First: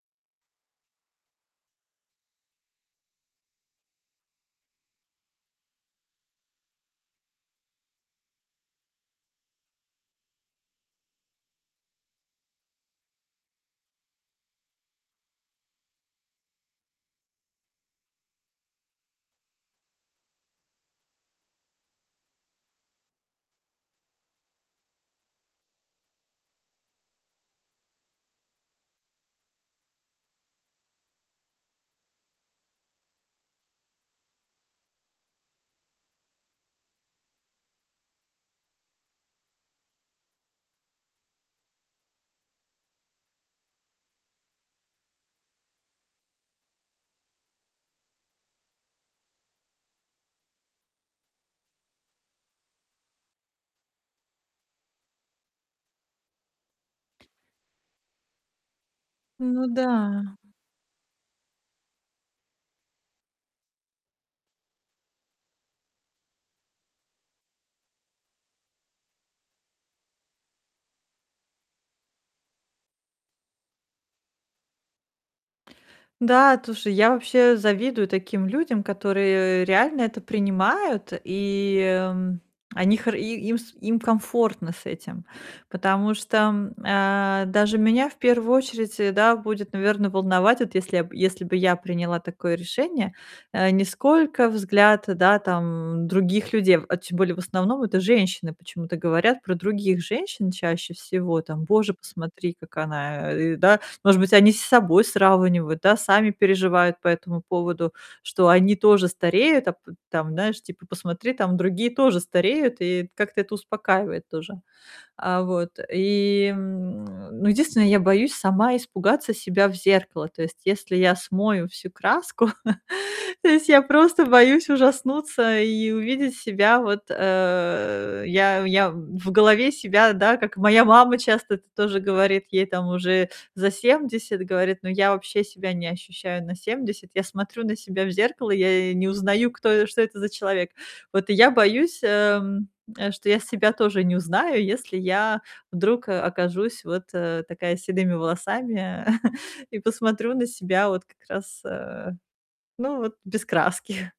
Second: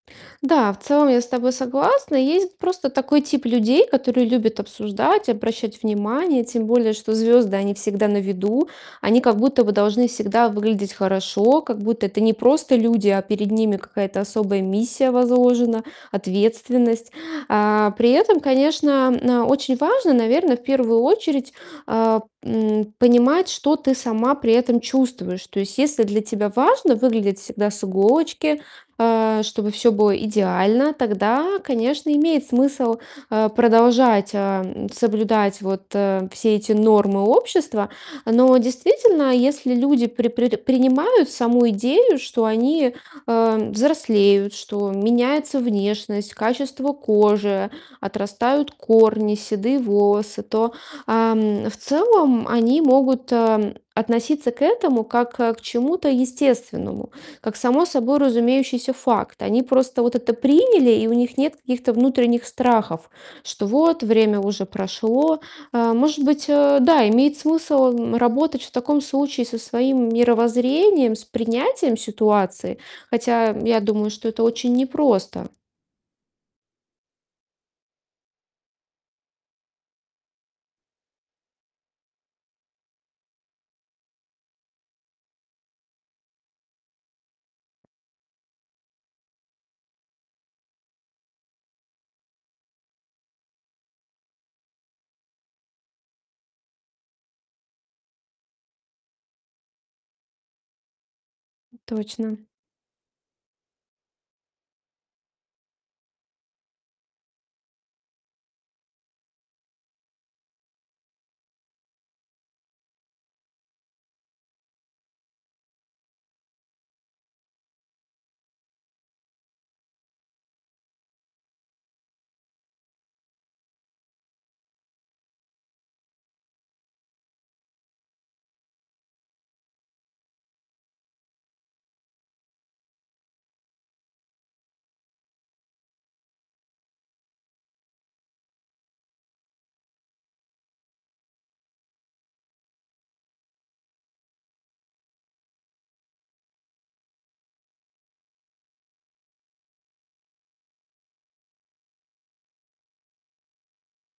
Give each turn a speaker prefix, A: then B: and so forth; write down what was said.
A: Да, в целом я с тобой согласна. Есть просто такой тип людей, которые любят обсуждать, обращать внимание. Тем более, что звезды- они всегда на виду. Они как будто бы должны всегда выглядеть хорошо, как будто это не просто люди, а перед ними какая-то особая миссия возложена, ответственность. А, при этом, конечно, на очень важно, наверно, в первую очередь, а, м, понимать, что ты сама при этом чувствуешь. То есть если для тебя важно выглядеть всегда с иголочки, э, чтобы всё было идеально, тогда, конечно, имеет смысл, э, продолжать, э, м, соблюдать вот, э, все эти нормы общества. Но действительно, если люди при при принимают саму идею, что они, э, взрослеют, что меняется внешность, качество кожи, отрастают корни, седые волосы, то, ам, в целом они могут, э, м, относиться к этому как, э, к чему-то естественному, как само собой разумеющийся факт. Они
B: Ну
A: просто вот это
B: да.
A: приняли, и у них нет каких-то внутренних страхов, что вот, время уже прошло. Э, может быть, э, да, имеет смысл, м, работать в таком случае со своим мировоззрением, с принятием ситуации. Хотя я думаю, что это очень непросто.
B: Да, слушай, я вообще завидую таким людям, которые реально это принимают, и, м, они хор и им с им комфортно с этим. Потому что, м, а, даже меня в первую очередь, э, да, будет, наверно, волновать, вот если я если бы я приняла такое решение, э, ни сколько взгляд, да, там, других людей, а в а тем более, в основном это женщины почему-то говорят про других женщин чаще всего там:
A: М,
B: "Боже,
A: точно.
B: посмотри, как она, э, а, ы" Да? Может быть, они с собой сравнивают, да? Сами переживают по этому поводу, что они тоже стареют, а п п там, знаешь типа: "Посмотри, там другие тоже стареют"- и как-то это успокаивает тоже. А, вот. И н ну, единственное, я боюсь сама испугаться себя в зеркало. То есть если я смою всю краску, то есть я просто боюсь ужаснуться и увидеть себя вот, э Я я в голове себя, да, как моя мама часто это тоже говорит- ей там уже за 70- говорит: "Но я вообще себя не ощущаю на 70. Я смотрю на себя в зеркало, я и не узнаю, кто что это за человек". Вот и я боюсь, эм, э, что я себя тоже не узнаю, если я вдруг, э, окажусь вот, э, такая с седыми волосами и посмотрю на себя вот как раз, э, ну, вот без краски.